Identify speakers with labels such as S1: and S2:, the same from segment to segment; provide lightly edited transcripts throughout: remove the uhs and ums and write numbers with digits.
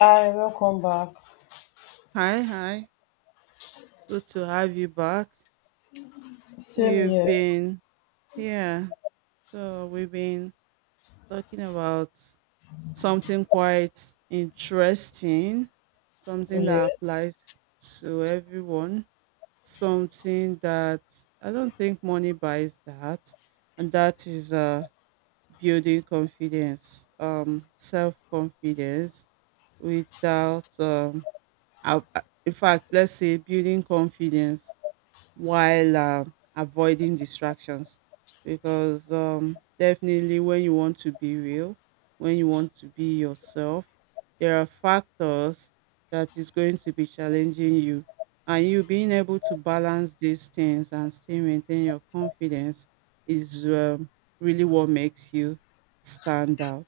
S1: Hi, welcome back.
S2: Hi, hi. Good to have you back.
S1: Same
S2: We've
S1: here.
S2: been, yeah, we've been talking about something quite interesting, something
S1: Yeah.
S2: that applies to everyone, something that I don't think money buys that, and that is building confidence, self-confidence without out- in fact, let's say building confidence while avoiding distractions because definitely when you want to be real, when you want to be yourself, there are factors that is going to be challenging you, and you being able to balance these things and still maintain your confidence is really what makes you stand out.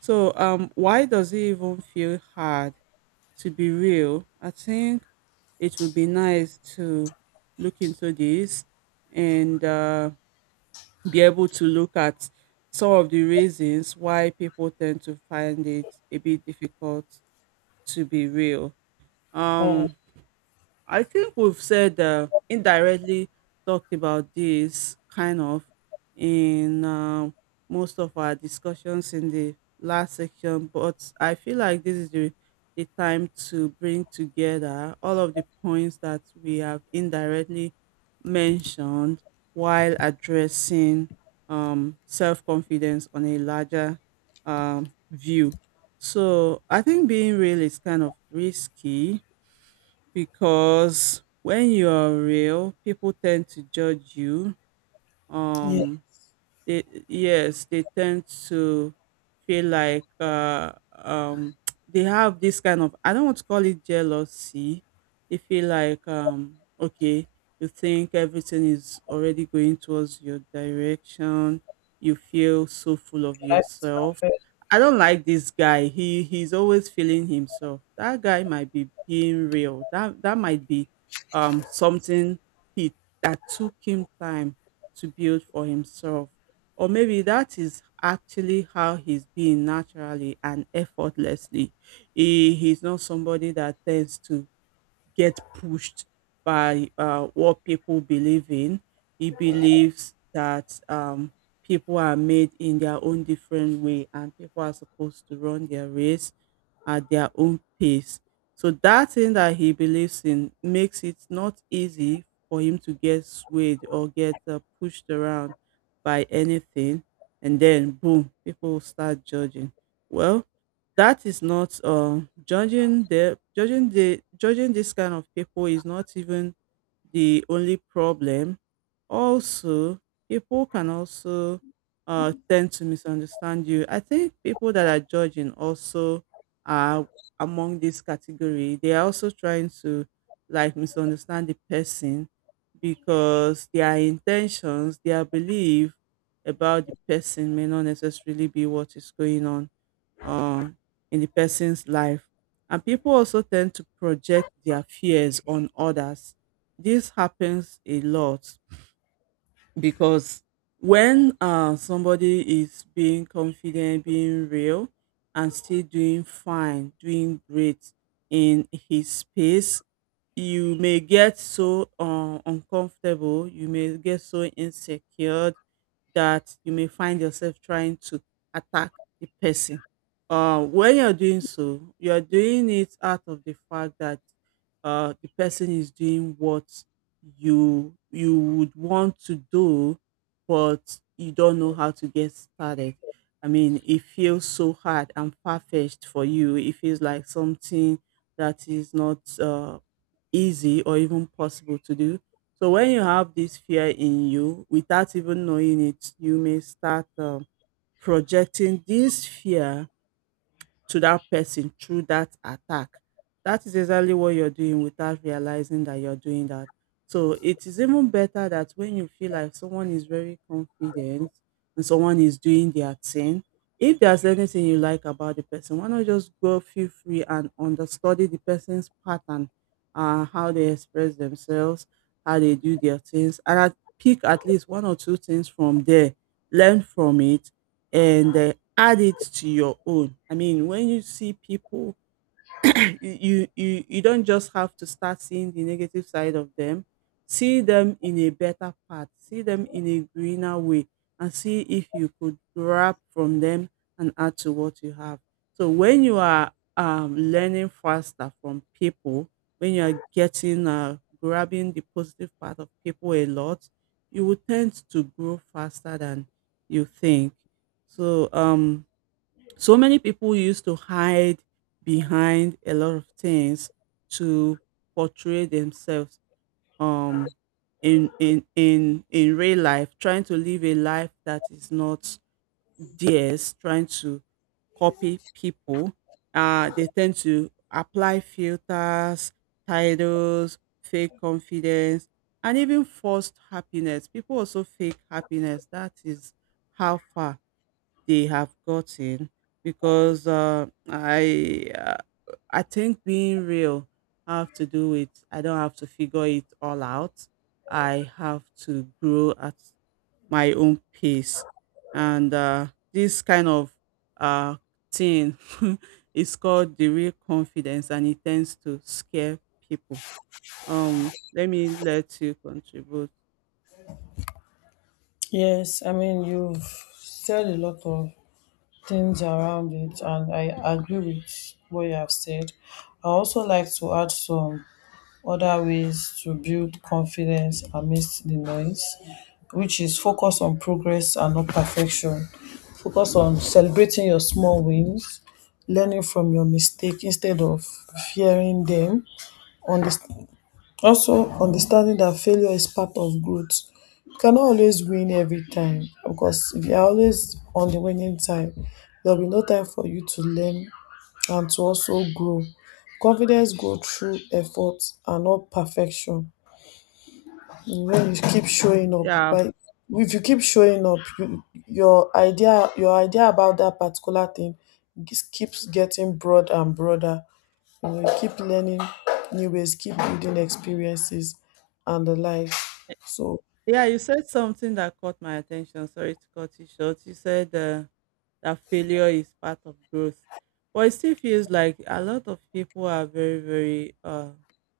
S2: So why does it even feel hard to be real? I think it would be nice to look into this and be able to look at some of the reasons why people tend to find it a bit difficult to be real.
S1: Mm.
S2: Um, I think we've said, indirectly talked about this kind of in, most of our discussions in the last section, but I feel like this is the time to bring together all of the points that we have indirectly mentioned while addressing self confidence on a larger view. So I think being real is kind of risky because when you're real, people tend to judge you.
S1: Yeah.
S2: Um, they, yes, they tend to feel like they have this kind of, I don't want to call it jealousy. They feel like, okay, you think everything is already going towards your direction, you feel so full of
S1: Life is
S2: yourself.
S1: perfect.
S2: I don't like this guy, he's always feeling himself. That guy might be being real. That might be something he that took him time to build for himself, or maybe that is actually how he's being naturally and effortlessly. He's not somebody that tends to get pushed by what people believe in. He believes that people are made in their own different way and people are supposed to run their race at their own pace. So that thing that he believes in makes it not easy for him to get swayed or get pushed around by anything. And then, boom, people will start judging. Well, that is not judging this kind of people is not even the only problem. Also, people can also tend to misunderstand you. I think people that are judging also are among this category. They are also trying to, like, misunderstand the person, because their intentions, their belief about the person may not necessarily be what is going on, uh, in the person's life. And people also tend to project their fears on others. This happens a lot because when somebody is being confident, being real, and still doing fine, doing great in his space, you may get so uncomfortable, you may get so insecure that you may find yourself trying to attack the person. When you're doing so, you're doing it out of the fact that, the person is doing what you would want to do, but you don't know how to get started. I mean, it feels so hard and far fetched for you. It feels like something that is not easy or even possible to do. So when you have this fear in you without even knowing it, you may start projecting this fear to that person through that attack. That is exactly what you're doing without realizing that you're doing that. So it is even better that when you feel like someone is very confident and someone is doing their thing, if there's anything you like about the person, why not just go feel free and understudy the person's pattern, how they express themselves, how they do their things, and pick at least one or two things from there, learn from it, and add it to your own. I mean, when you see people, you don't just have to start seeing the negative side of them. See them in a better path, see them in a greener way, and see if you could grab from them and add to what you have. So when you are learning faster from people, when you are getting, grabbing the positive part of people a lot, you will tend to grow faster than you think. So many people used to hide behind a lot of things to portray themselves, um in real life, trying to live a life that is not theirs, trying to copy people. Uh, they tend to apply filters, titles, fake confidence, and even forced happiness. People also fake happiness. That is how far they have gotten, because I think being real have to do with, I don't have to figure it all out. I have to grow at my own pace, and this kind of uh, thing is called the real confidence, and it tends to scare people. Let me let you contribute.
S1: Yes, I mean you've said a lot of things around it, and I agree with what you have said. I also like to add some other ways to build confidence amidst the noise, which is focus on progress and not perfection. Focus on celebrating your small wins, learning from your mistake instead of fearing them, understanding also, understanding that failure is part of growth. You cannot always win every time, because if you are always on the winning side, there will be no time for you to learn and to also grow. Confidence grows through effort and not perfection. When you keep showing up,
S2: Yeah.
S1: but If you keep showing up, your idea about that particular thing just keeps getting broad and broader. You know, you keep learning new ways, keep building experiences and the like. So
S2: Yeah, you said something that caught my attention. Sorry to cut you short. You said, that failure is part of growth. But it still feels like a lot of people are very, very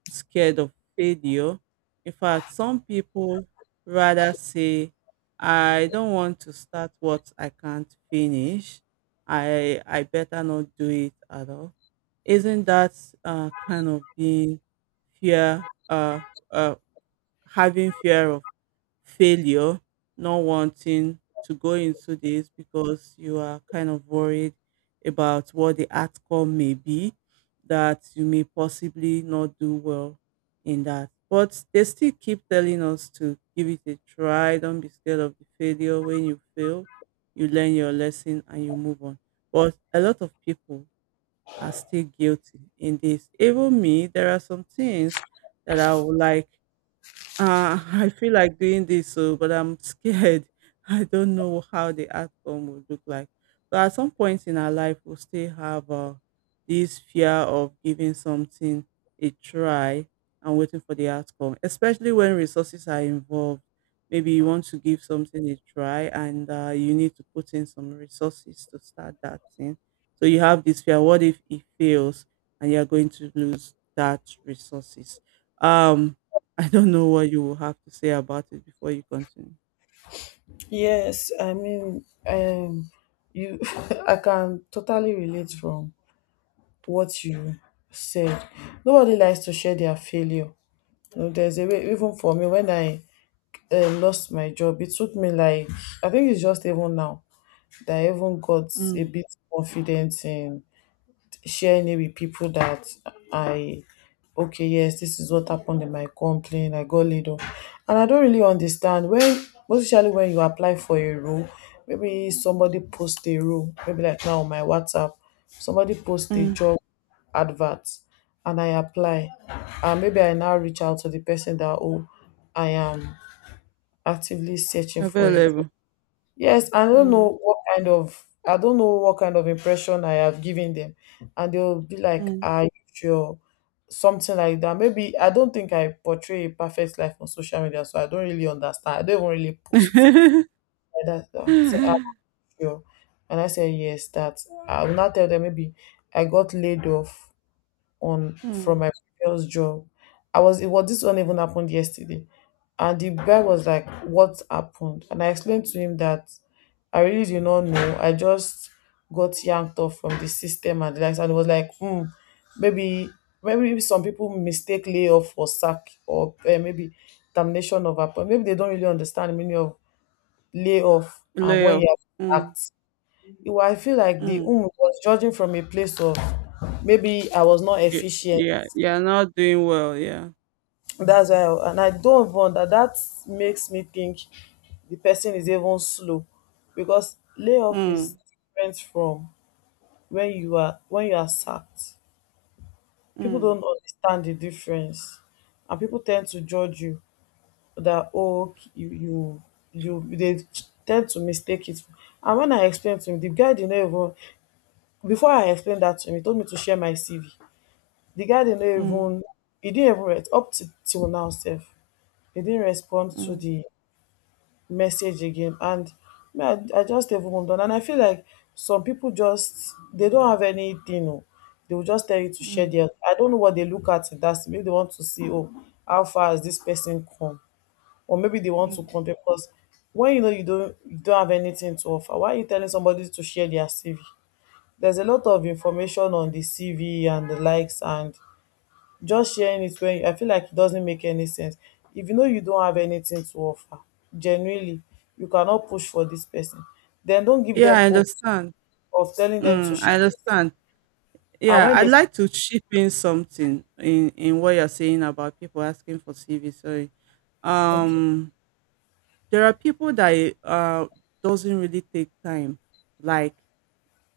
S2: scared of failure. In fact, some people rather say, I don't want to start what I can't finish. I better not do it at all. Isn't that kind of being fear, uh, uh, having fear of failure, not wanting to go into this because you are kind of worried about what the outcome may be, that you may possibly not do well in that? But they still keep telling us to give it a try. Don't be scared of the failure. When you fail, you learn your lesson and you move on. But a lot of people are still guilty in this. Even me, there are some things that I would like, I feel like doing this, so but I'm scared. I don't know how the outcome would look like. So at some point in our life, we'll still have this fear of giving something a try and waiting for the outcome, especially when resources are involved. Maybe you want to give something a try and, you need to put in some resources to start that thing. So you have this fear. What if it fails and you're going to lose that resources? Um, I don't know what you will have to say about it before you continue.
S1: yes, I mean, you, I can totally relate from what you said. Nobody likes to share their failure. You know, there's a way, even for me. When I lost my job, it took me like, I think it's just even now that I even got a
S2: Mm,
S1: bit confident in sharing it with people that I okay, yes, this is what happened in my company. I got laid off, and I don't really understand when, especially when you apply for a role, maybe somebody post a role, maybe like now on my WhatsApp somebody post a
S2: mm.
S1: job advert, and I apply, and maybe I now reach out to the person that, oh, I am actively searching for a job.
S2: Available.
S1: Yes, I don't
S2: Mm,
S1: know what kind of I don't know what kind of impression I have given them, and they'll be like,
S2: mm,
S1: "Are you sure?" Something like that. Maybe I don't think I portray a perfect life on social media, so I don't really understand. I don't even really post like that. So I say, "Are you sure?" And I say, "Yes." That I will not tell them. Maybe I got laid off on from
S2: mm.
S1: my previous job. I was It was, this one even happened yesterday. And the guy was like, "What happened?" And I explained to him that I really do not know. I just got yanked off from the system and the likes. And it was like, hmm, maybe maybe some people mistake layoff for sack, or maybe termination of appointment. Maybe they don't really understand the meaning of layoff and when
S2: Layoff.
S1: you are
S2: Mm,
S1: sacked. I feel like the
S2: mm,
S1: was judging from a place of maybe I was not
S2: Y-
S1: efficient.
S2: yeah, you're not doing well. Yeah.
S1: That's why and I don't even that makes me think the person is even slow, because layoff is
S2: Mm,
S1: different from when you are sacked. People
S2: mm,
S1: don't understand the difference, and people tend to judge you that, oh, okay, you they tend to mistake it. And when I explained to him, the guy did not even before I explained that to him, he told me to share my CV. The guy did not
S2: mm,
S1: even he didn't even re- Up to till now sef, he didn't respond to
S2: mm,
S1: the message again, and me, I just dey even move on. And I feel like some pipu just dey, don't have anything oo, dey go just tell you to share
S2: mm,
S1: their — I don't know what dey look at in dat. Maybe dey want to see, oh, how far has dis person come, or maybe dey want to
S2: mm.
S1: compare. Because when you know, you don't have anything to offer, why are you telling somebody to share their CV? There's a lot of information on the CV and the likes, and just sharing it when I feel like it doesn't make any sense. If you know you don't have anything to offer, genuinely, you cannot push for this person, then don't give
S2: Yeah,
S1: them
S2: I
S1: hope
S2: understand.
S1: of telling them to
S2: Mm,
S1: share
S2: I
S1: this.
S2: understand.
S1: And
S2: Yeah,
S1: when
S2: I'd
S1: they
S2: like to chip in something in what you're saying about people asking for CV. Sorry.
S1: think,
S2: Um, There are people that uh doesn't really take time. Like,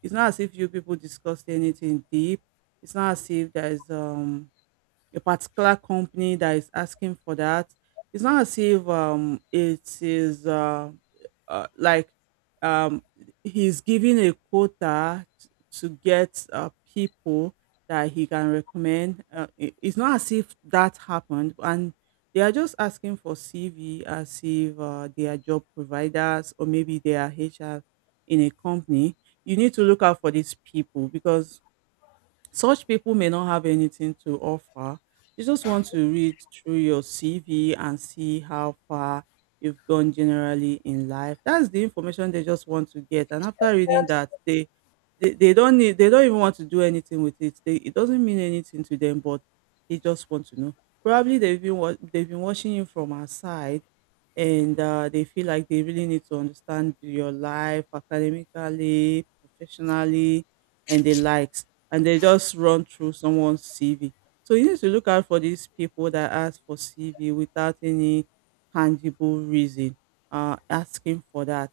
S2: it's not as if you people discussed anything deep. It's not as if there is a particular company that is asking for that. It's not as if it is like um, he's giving a to get people that he can recommend. It's not as if that happened, and they are just asking for CV as if they are job providers or maybe they are HR in a company. You need to look out for these people because such people may not have anything to offer. They just want to read through your CV and see how far you've gone generally in life. That's the information they just want to get. And after
S1: "Then
S2: reading that, they don't need, they don't even want to do anything with it. They, it doesn't mean anything to them, but they just want to know. Probably they've been they've been watching you from outside and, they feel like they really need to understand your life academically, professionally, and the likes. And they just run through someone's CV. So you need to look out for these people that ask for CV without any tangible reason asking for that.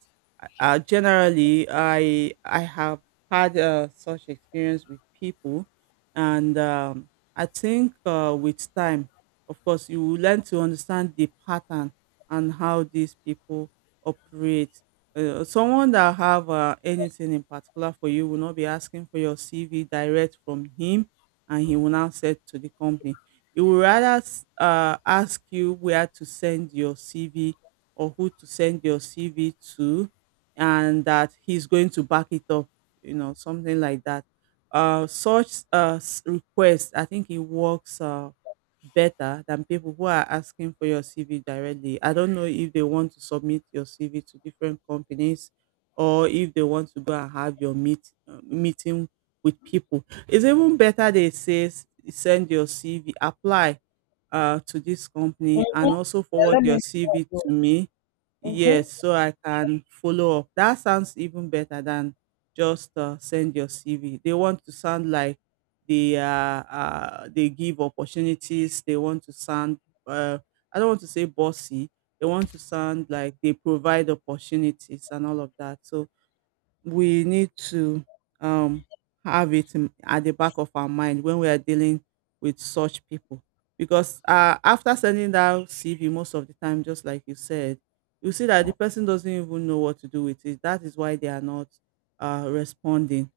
S2: Generally, I have had such experience with people, and I think, with time, of course, you will learn to understand the pattern and how these people operate. Someone that have anything in particular for you will not be asking for your CV direct from him, and he will now send to the company. He will rather ask you where to send your CV or who to send your CV to, and that he's going to back it up, you know, something like that. Such request, I think it works. Better than people who are asking for your CV directly. I don't know if they want to submit your CV to different companies or if they want to go and have your meeting with people. It's even better they say send your CV, apply to this company, and also forward
S1: let me
S2: your CV
S1: know."
S2: to me.
S1: Mm-hmm.
S2: Yes, so I can follow up. That sounds even better than just send your CV. They want to sound like they uh, they give opportunities. They want to sound uh, I don't want to say bossy. They want to sound like they provide opportunities and all of that. So we need to um, have it in, at the back of our mind when we are dealing with such people. Because after sending that CV, most of the time, just like you said, you see that the person doesn't even know what to do with it. That is why they are not responding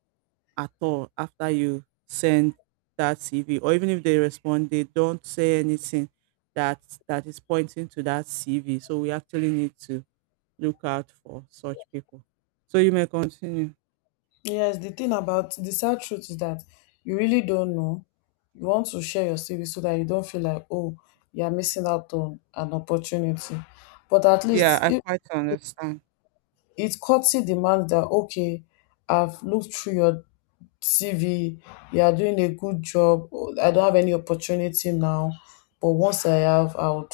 S2: at all after you send that CV. Or even if they respond, they don't say anything that that is pointing to that CV. So we actually need to look out for such people. So you may continue.
S1: Yes, the thing about the sad truth is that you really don't know. You want to share your CV so that you don't feel like, oh, you're missing out on an opportunity. But at
S2: Yeah,
S1: least
S2: I
S1: it,
S2: quite understand.
S1: it courtesy demands that, okay, I've looked through your CV, you are doing a good job. I don't have any opportunity now, but once I have, I would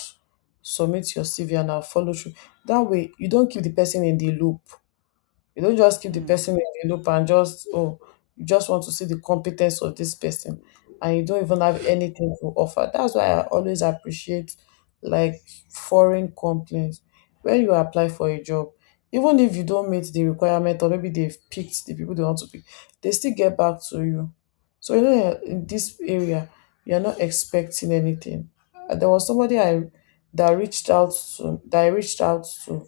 S1: submit your CV and I'll follow through. That way, you don't keep the person in the loop. You don't just keep the
S2: Hmm.
S1: person in the loop and just, oh, you just want to see the competence of this person, and you don't even have anything to offer. That's why I always appreciate like foreign companies. When you apply for a job, even if you don't meet the requirement, or maybe they've picked the people they want to pick, they still get back to you. So you know in this area, you're not expecting anything. There was somebody I that reached out to,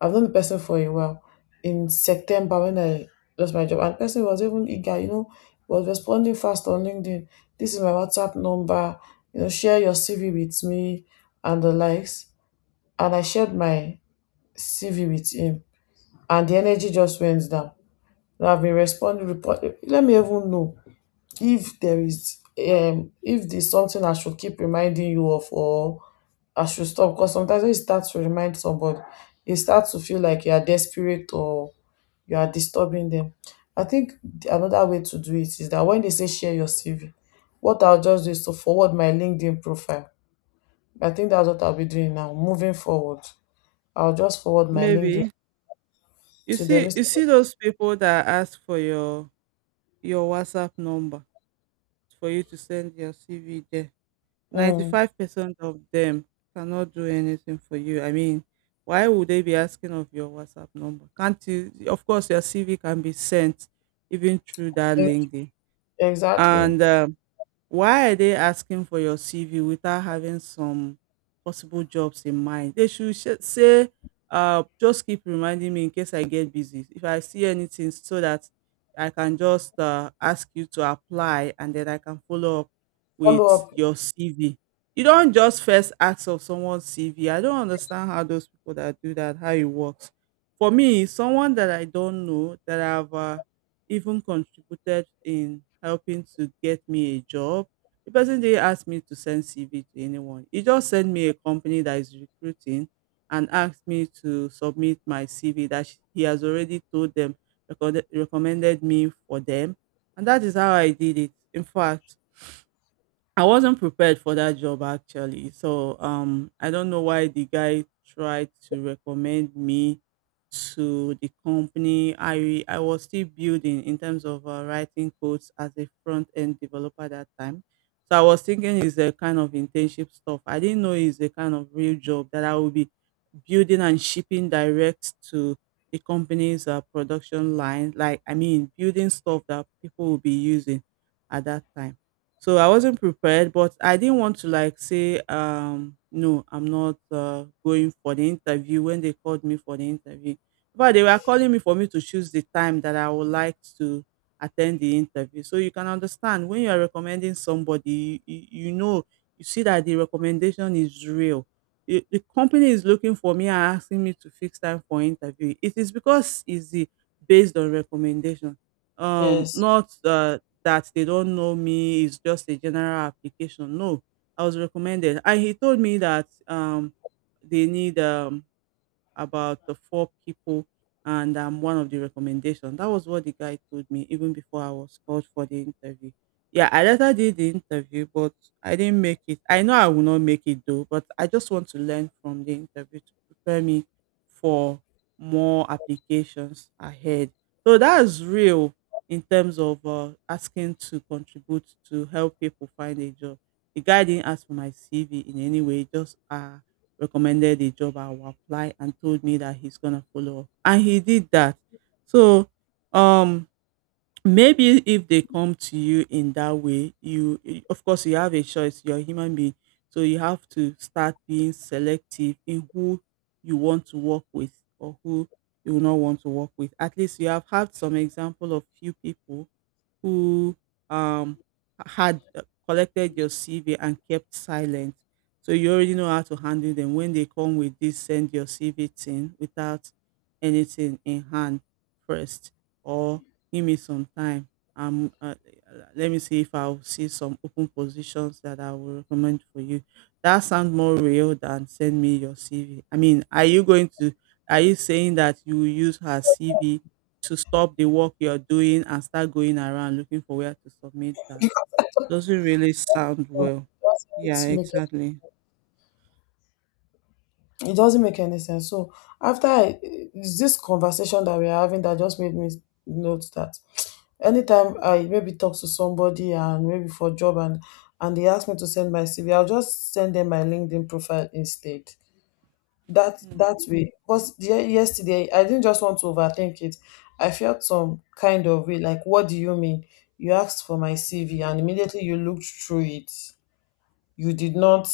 S1: I've known the person for a while, in September when I lost my job, and the person was even eager, you know, was responding fast on LinkedIn. "This is my WhatsApp number, you know, share your CV with me and the likes." And I shared my CV with him, and the energy just went down. And I've been responding, report, let me even know if there's something I should keep reminding you of, or I should stop, because sometimes when you start to remind somebody, you start to feel like you are desperate or you are disturbing them. I think another way to do it is that when they say share your CV, what I'll just do is to forward my LinkedIn profile. I think that's what I'll be doing now. Moving forward, I'll just forward my LinkedIn
S2: Maybe you
S1: to them.
S2: see you see those people that ask for your WhatsApp number for you to send your CV there. Ninety
S1: Mm,
S2: five percent of them cannot do anything for you. I mean, why would they be asking of your WhatsApp number? Can't you? Of course, your CV can be sent even through that
S1: e-
S2: link. There.
S1: exactly.
S2: And why are they asking for your CV without having some possible jobs in mind? They should say, just keep reminding me in case I get busy. If I see anything, so that I can just ask you to apply and then I can follow up
S1: Follow
S2: with
S1: up.
S2: your CV. You don't just first ask of someone's CV. I don't understand how those people that do that, how it works. For me, someone that I don't know that I've even contributed in helping to get me a job. The person didn't ask me to send CV to anyone. He just sent me a company that is recruiting and asked me to submit my CV that he has already told them, recommended me for them. And that is how I did it. In fact, I wasn't prepared for that job actually. So I don't know why the guy tried to recommend me to the company. I was still building in terms of writing codes as a front end developer that time. So I was thinking it's a kind of internship stuff. I didn't know it's a kind of real job that I will be building and shipping direct to the company's production line. Like I mean building stuff that people will be using at that time, so I wasn't prepared, but I didn't want to like say, no, I'm not going for the interview when they called me for the interview. But they were calling me for me to choose the time that I would like to attend the interview. So you can understand when you are recommending somebody, you know, you see that the recommendation is real. The company is looking for me and asking me to fix time for interview. It is because it's the, based on recommendation,
S1: Yes.
S2: not that they don't know me. It's just a general application. No, I was recommended, and he told me that they need about the four people and I'm one of the recommendations. That was what the guy told me even before I was called for the interview. Yeah, I later did the interview, but I didn't make it. I know I will not make it though, but I just want to learn from the interview to prepare me for more applications ahead. So that's real in terms of asking to contribute to help people find a job. The guy didn't ask for my CV in any way, just recommended a job I will apply and told me that he's gonna follow up. And he did that. So um maybe if they come to you in that way, of course you have a choice, you're a human being. So you have to start being selective in who you want to work with or who you will not want to work with. At least you have had some example of few people who um had collected your CV and kept silent. So you already know how to handle them when they come with this send your CV thing without anything in hand first, or give me some time. Um, uh, Let me see if I'll see some open positions that I will recommend for you. That sounds more real than send me your CV. I mean, are you saying that you will use her CV to stop the work you're doing and start going around looking for where to submit that? Doesn't really sound
S1: So
S2: well.
S1: It
S2: Yeah,
S1: doesn't make
S2: exactly.
S1: it doesn't make any sense. So after it's this conversation that we are having that just made me note that, anytime I maybe talk to somebody and maybe for job, and they ask me to send my CV, I'll just send them my LinkedIn profile instead. That
S2: Mm.
S1: that way, because yesterday I didn't just want to overthink it. I felt some kind of way like, what do you mean? You asked for my CV, and immediately you looked through it. You did not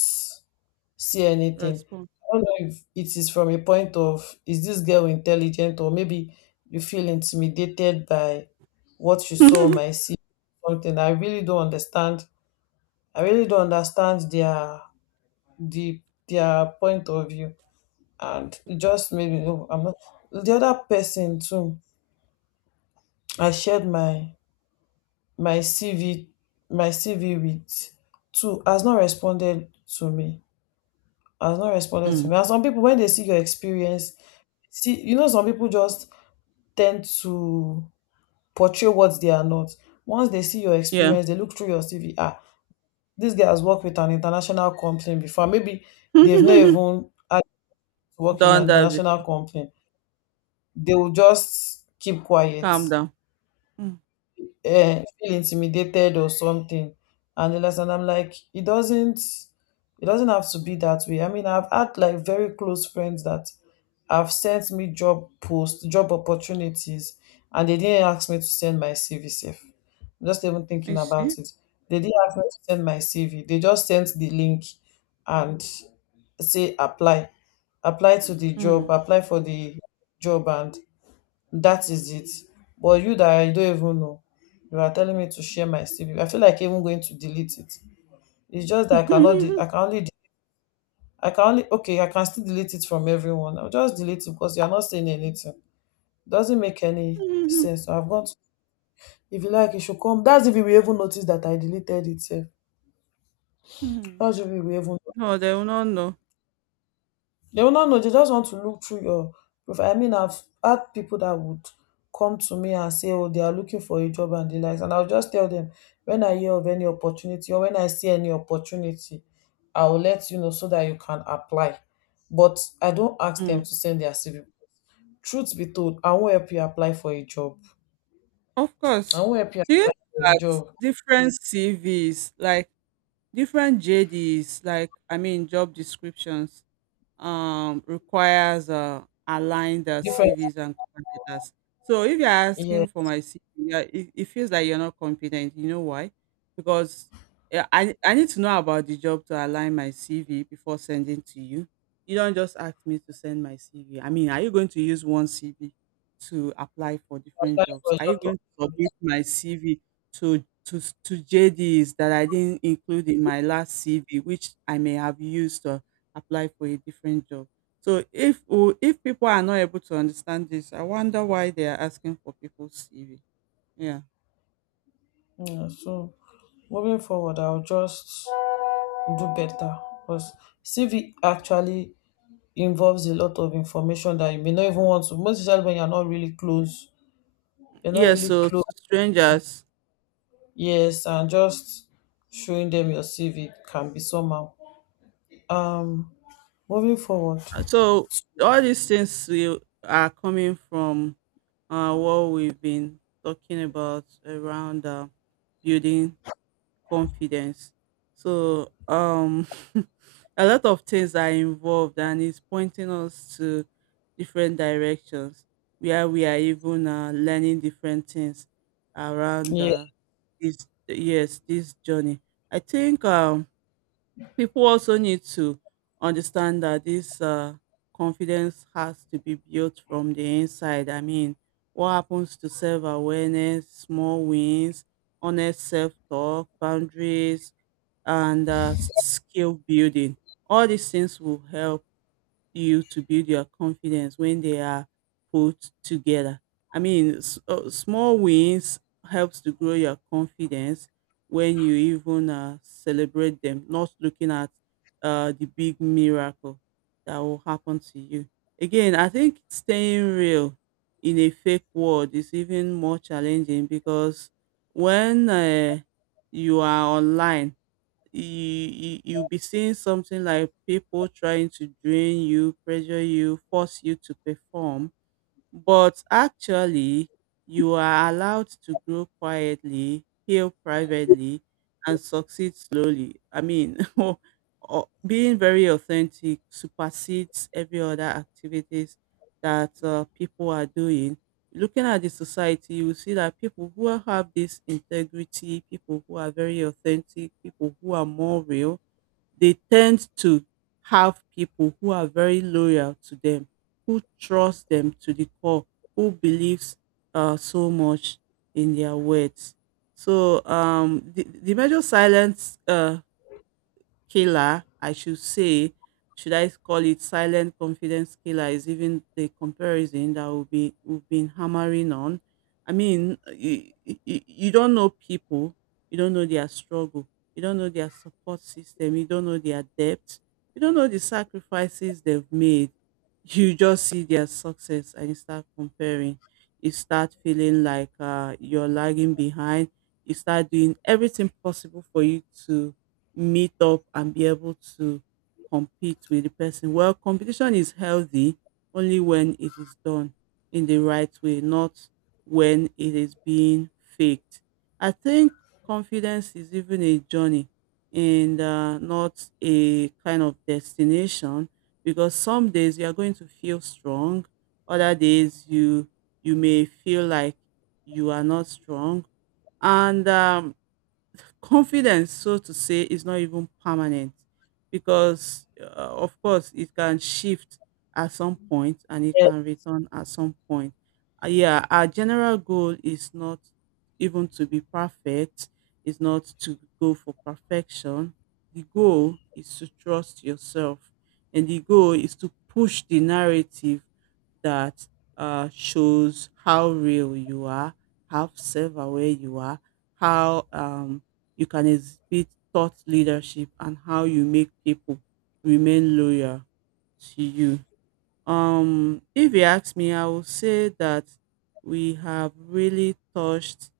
S1: see anything.
S2: Respond.
S1: I don't know if it is from a point of, is this girl intelligent, or maybe you feel intimidated by what you saw on my CV something. I really don't understand. I really don't understand the their point of view. And it just made me know I'm not — the other person too, I shared my my CV my CV with, two has not responded to me.
S2: Mm.
S1: And some people when they see your experience — see, you know, some people just tend to portray what they are not. Once they see your
S2: Yeah.
S1: experience, they look through your CV. Ah, this guy has worked with an international company before. Maybe they've not
S2: Done
S1: even had to work in an
S2: that
S1: international
S2: before.
S1: company. They will just keep quiet,
S2: Calm down. Mm.
S1: feel intimidated or something. And the last — and I'm like, it doesn't have to be that way. I mean, I've had like very close friends that have sent me job posts, job opportunities, and they didn't ask me to send my CV safe. I'm just even
S2: You
S1: thinking
S2: see?
S1: about it. They didn't ask me to send my cv. They just sent the link and say apply apply to the job,
S2: Mm.
S1: apply for the job, and that is it. But you that I don't even know, you are telling me to share my CV. I feel like even going to delete it. It's just that I cannot. I can only. Okay, I can still delete it from everyone. I'll just delete it because you are not saying anything. Doesn't make any sense. So I've got, if you like, you should come. That's if you will even notice that I deleted it, sef.
S2: Mm.
S1: That's if you will even
S2: No, they will not know.
S1: They will not know. They just want to look through your profile. I mean, I've had people that would come to me and say, "Oh, they are looking for a job and the likes," and I'll just tell them when I hear of any opportunity, or when I see any opportunity, I will let you know so that you can apply. But I don't ask them
S2: Mm.
S1: to send their CV. Truth be told, I won't help you apply for a job.
S2: Of
S1: I
S2: course.
S1: won't help you
S2: Do you
S1: apply
S2: know
S1: for a
S2: that
S1: job.
S2: different CVs, like different JDs, like, I mean, job descriptions, requires aligned
S1: Different,
S2: CVs and cover letters. So if you're
S1: yeah,
S2: asking for my CV, yeah, it feels like you're not competent. You know why? Because yeah, I need to know about the job to align my CV before sending to you. You don't just ask me to send my CV. I mean, are you going to use one CV to apply for
S1: apply
S2: different
S1: for
S2: jobs?
S1: a
S2: Are you
S1: job.
S2: going to submit my CV to JDs that I didn't include in my last CV, which I may have used apply for a different job. So if oh, if people are not able to understand this, I wonder why they are asking for people's CV. Yeah.
S1: Yeah, so moving forward, I'll just do better, because CV actually involves a lot of information that you may not even want to, most especially when you're not really close. You're not
S2: Yeah.
S1: really
S2: So
S1: close.
S2: to strangers.
S1: Yes, and just showing them your CV can be somehow. Um, Moving forward.
S2: So all these things we are coming from what we've been talking about around building confidence. So a lot of things are involved and it's pointing us to different directions where we are even learning different things around
S1: Yeah,
S2: this, yes, this journey. I think people also need to understand that this confidence has to be built from the inside. I mean, what happens to self awareness, small wins, honest self talk, boundaries, and skill building? All these things will help you to build your confidence when they are put together. I mean, small wins helps to grow your confidence when you even celebrate them, not looking at the big miracle that will happen to you. Again, I think staying real in a fake world is even more challenging because when you are online, you'll be seeing something like people trying to drain you, pressure you, force you to perform, but actually, you are allowed to grow quietly, heal privately, and succeed slowly. I mean, being very authentic supersedes every other activities that people are doing. Looking at the society, you will see that people who have this integrity, people who are very authentic, people who are more real, they tend to have people who are very loyal to them, who trust them to the core, who believes so much in their words. So the major silence killer, I should say. Should I call it silent confidence killer? Is even the comparison that will be we've been hammering on. I mean, you don't know people, you don't know their struggle, you don't know their support system, you don't know their depth, you don't know the sacrifices they've made. You just see their success and you start comparing. You start feeling like you're lagging behind. You start doing everything possible for you to meet up and be able to compete with the person. Well, competition is healthy only when it is done in the right way, not when it is being faked. I think confidence is even a journey and not a kind of destination because some days you are going to feel strong, other days you may feel like you are not strong, and confidence, so to say, is not even permanent because, of course, it can shift at some point and it
S1: yeah,
S2: can return at some point. Yeah, our general goal is not even to be perfect, is not to go for perfection. The goal is to trust yourself, and the goal is to push the narrative that shows how real you are, how self aware you are, how you can exhibit thought leadership, and how you make people remain loyal to you. If you ask me, I will say that we have really touched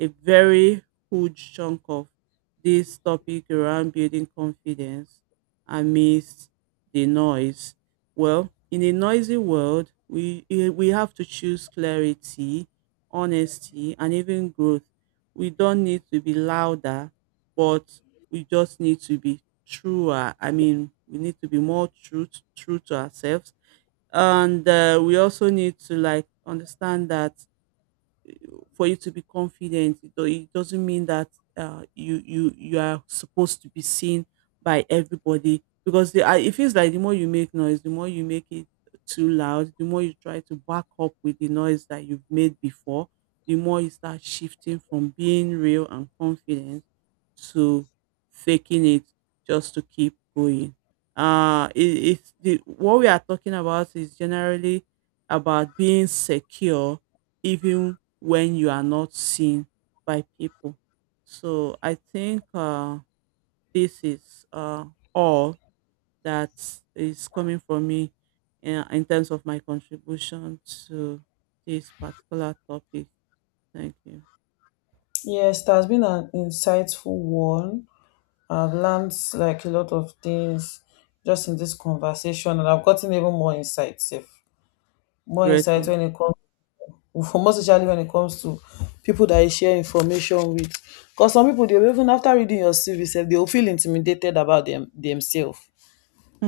S2: a very huge chunk of this topic around building confidence amidst the noise. Well, in a noisy world, we have to choose clarity, honesty, and even growth. We don't need to be louder, but we just need to be truer. I mean, we need to be more true to ourselves, and we also need to like understand that for you to be confident, it doesn't mean that you are supposed to be seen by everybody because it feels like the more you make noise, the more you make it too loud, the more you try to back up with the noise that you've made before, the more you start shifting from being real and confident to faking it just to keep going. It's the what we are talking about is generally about being secure even when you are not seen by people. So I think this is all that is coming from me in terms of my contribution to this particular topic. Thank you.
S1: yes, it has been an insightful one. I've learned like a lot of things just in this conversation, and I've gotten even more insights. If More
S2: Great
S1: insight
S2: one.
S1: when it comes Most especially when it comes to people that you share information with. Because some people, they will even after reading your CV sef, they will feel intimidated about them themselves.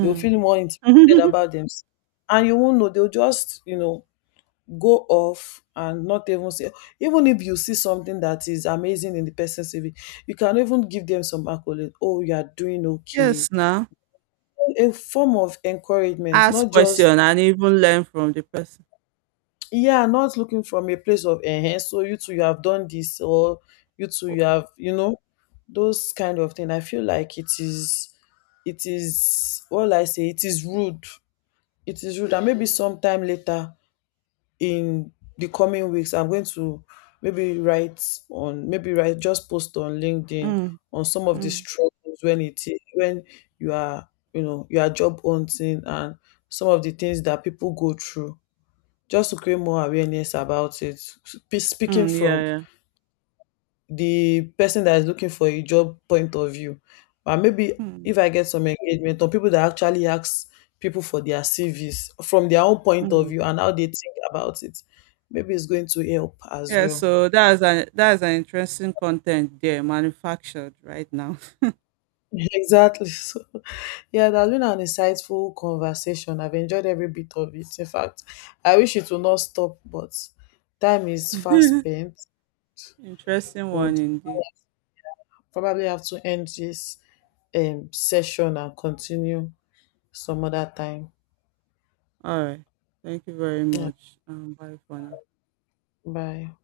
S1: They will feel more intimidated about themselves. And you won't know, they'll just, you know, go off and not even say, even if you see something that is amazing in the person's CV, you can even give them some accolade. Oh, you are doing okay.
S2: Yes, now
S1: A form of encouragement,
S2: ask
S1: not just,
S2: question and even learn from the person.
S1: yeah, not looking from a place of enhance. So you too, you have done this, or you too, you have, you know, those kind of thing. I feel like it is — it is, what will I say, it is rude. It is rude. And maybe sometime later in the coming weeks, I'm going to maybe write, on maybe write just post on LinkedIn
S2: Mm,
S1: on some of the
S2: mm,
S1: struggles when it is, when you are, you know, you are job hunting, and some of the things that people go through, just to create more awareness about it. Speaking
S2: mm, yeah,
S1: from
S2: yeah.
S1: the person that is looking for a job point of view, and maybe
S2: Mm,
S1: if I get some engagement, or people that actually ask people for their CVs from their own point of
S2: mm.
S1: view and how they think about it, maybe it's going to help as
S2: Yeah,
S1: well.
S2: so that's an interesting content there manufactured right now.
S1: Exactly. So yeah, that has been an insightful conversation. I've enjoyed every bit of it. In fact, I wish it will not stop, but time is fast spent.
S2: Interesting one
S1: Would
S2: indeed.
S1: probably have to end this session and continue some other time.
S2: All right. Thank you very
S1: Yeah.
S2: much. Bye for now.
S1: Bye.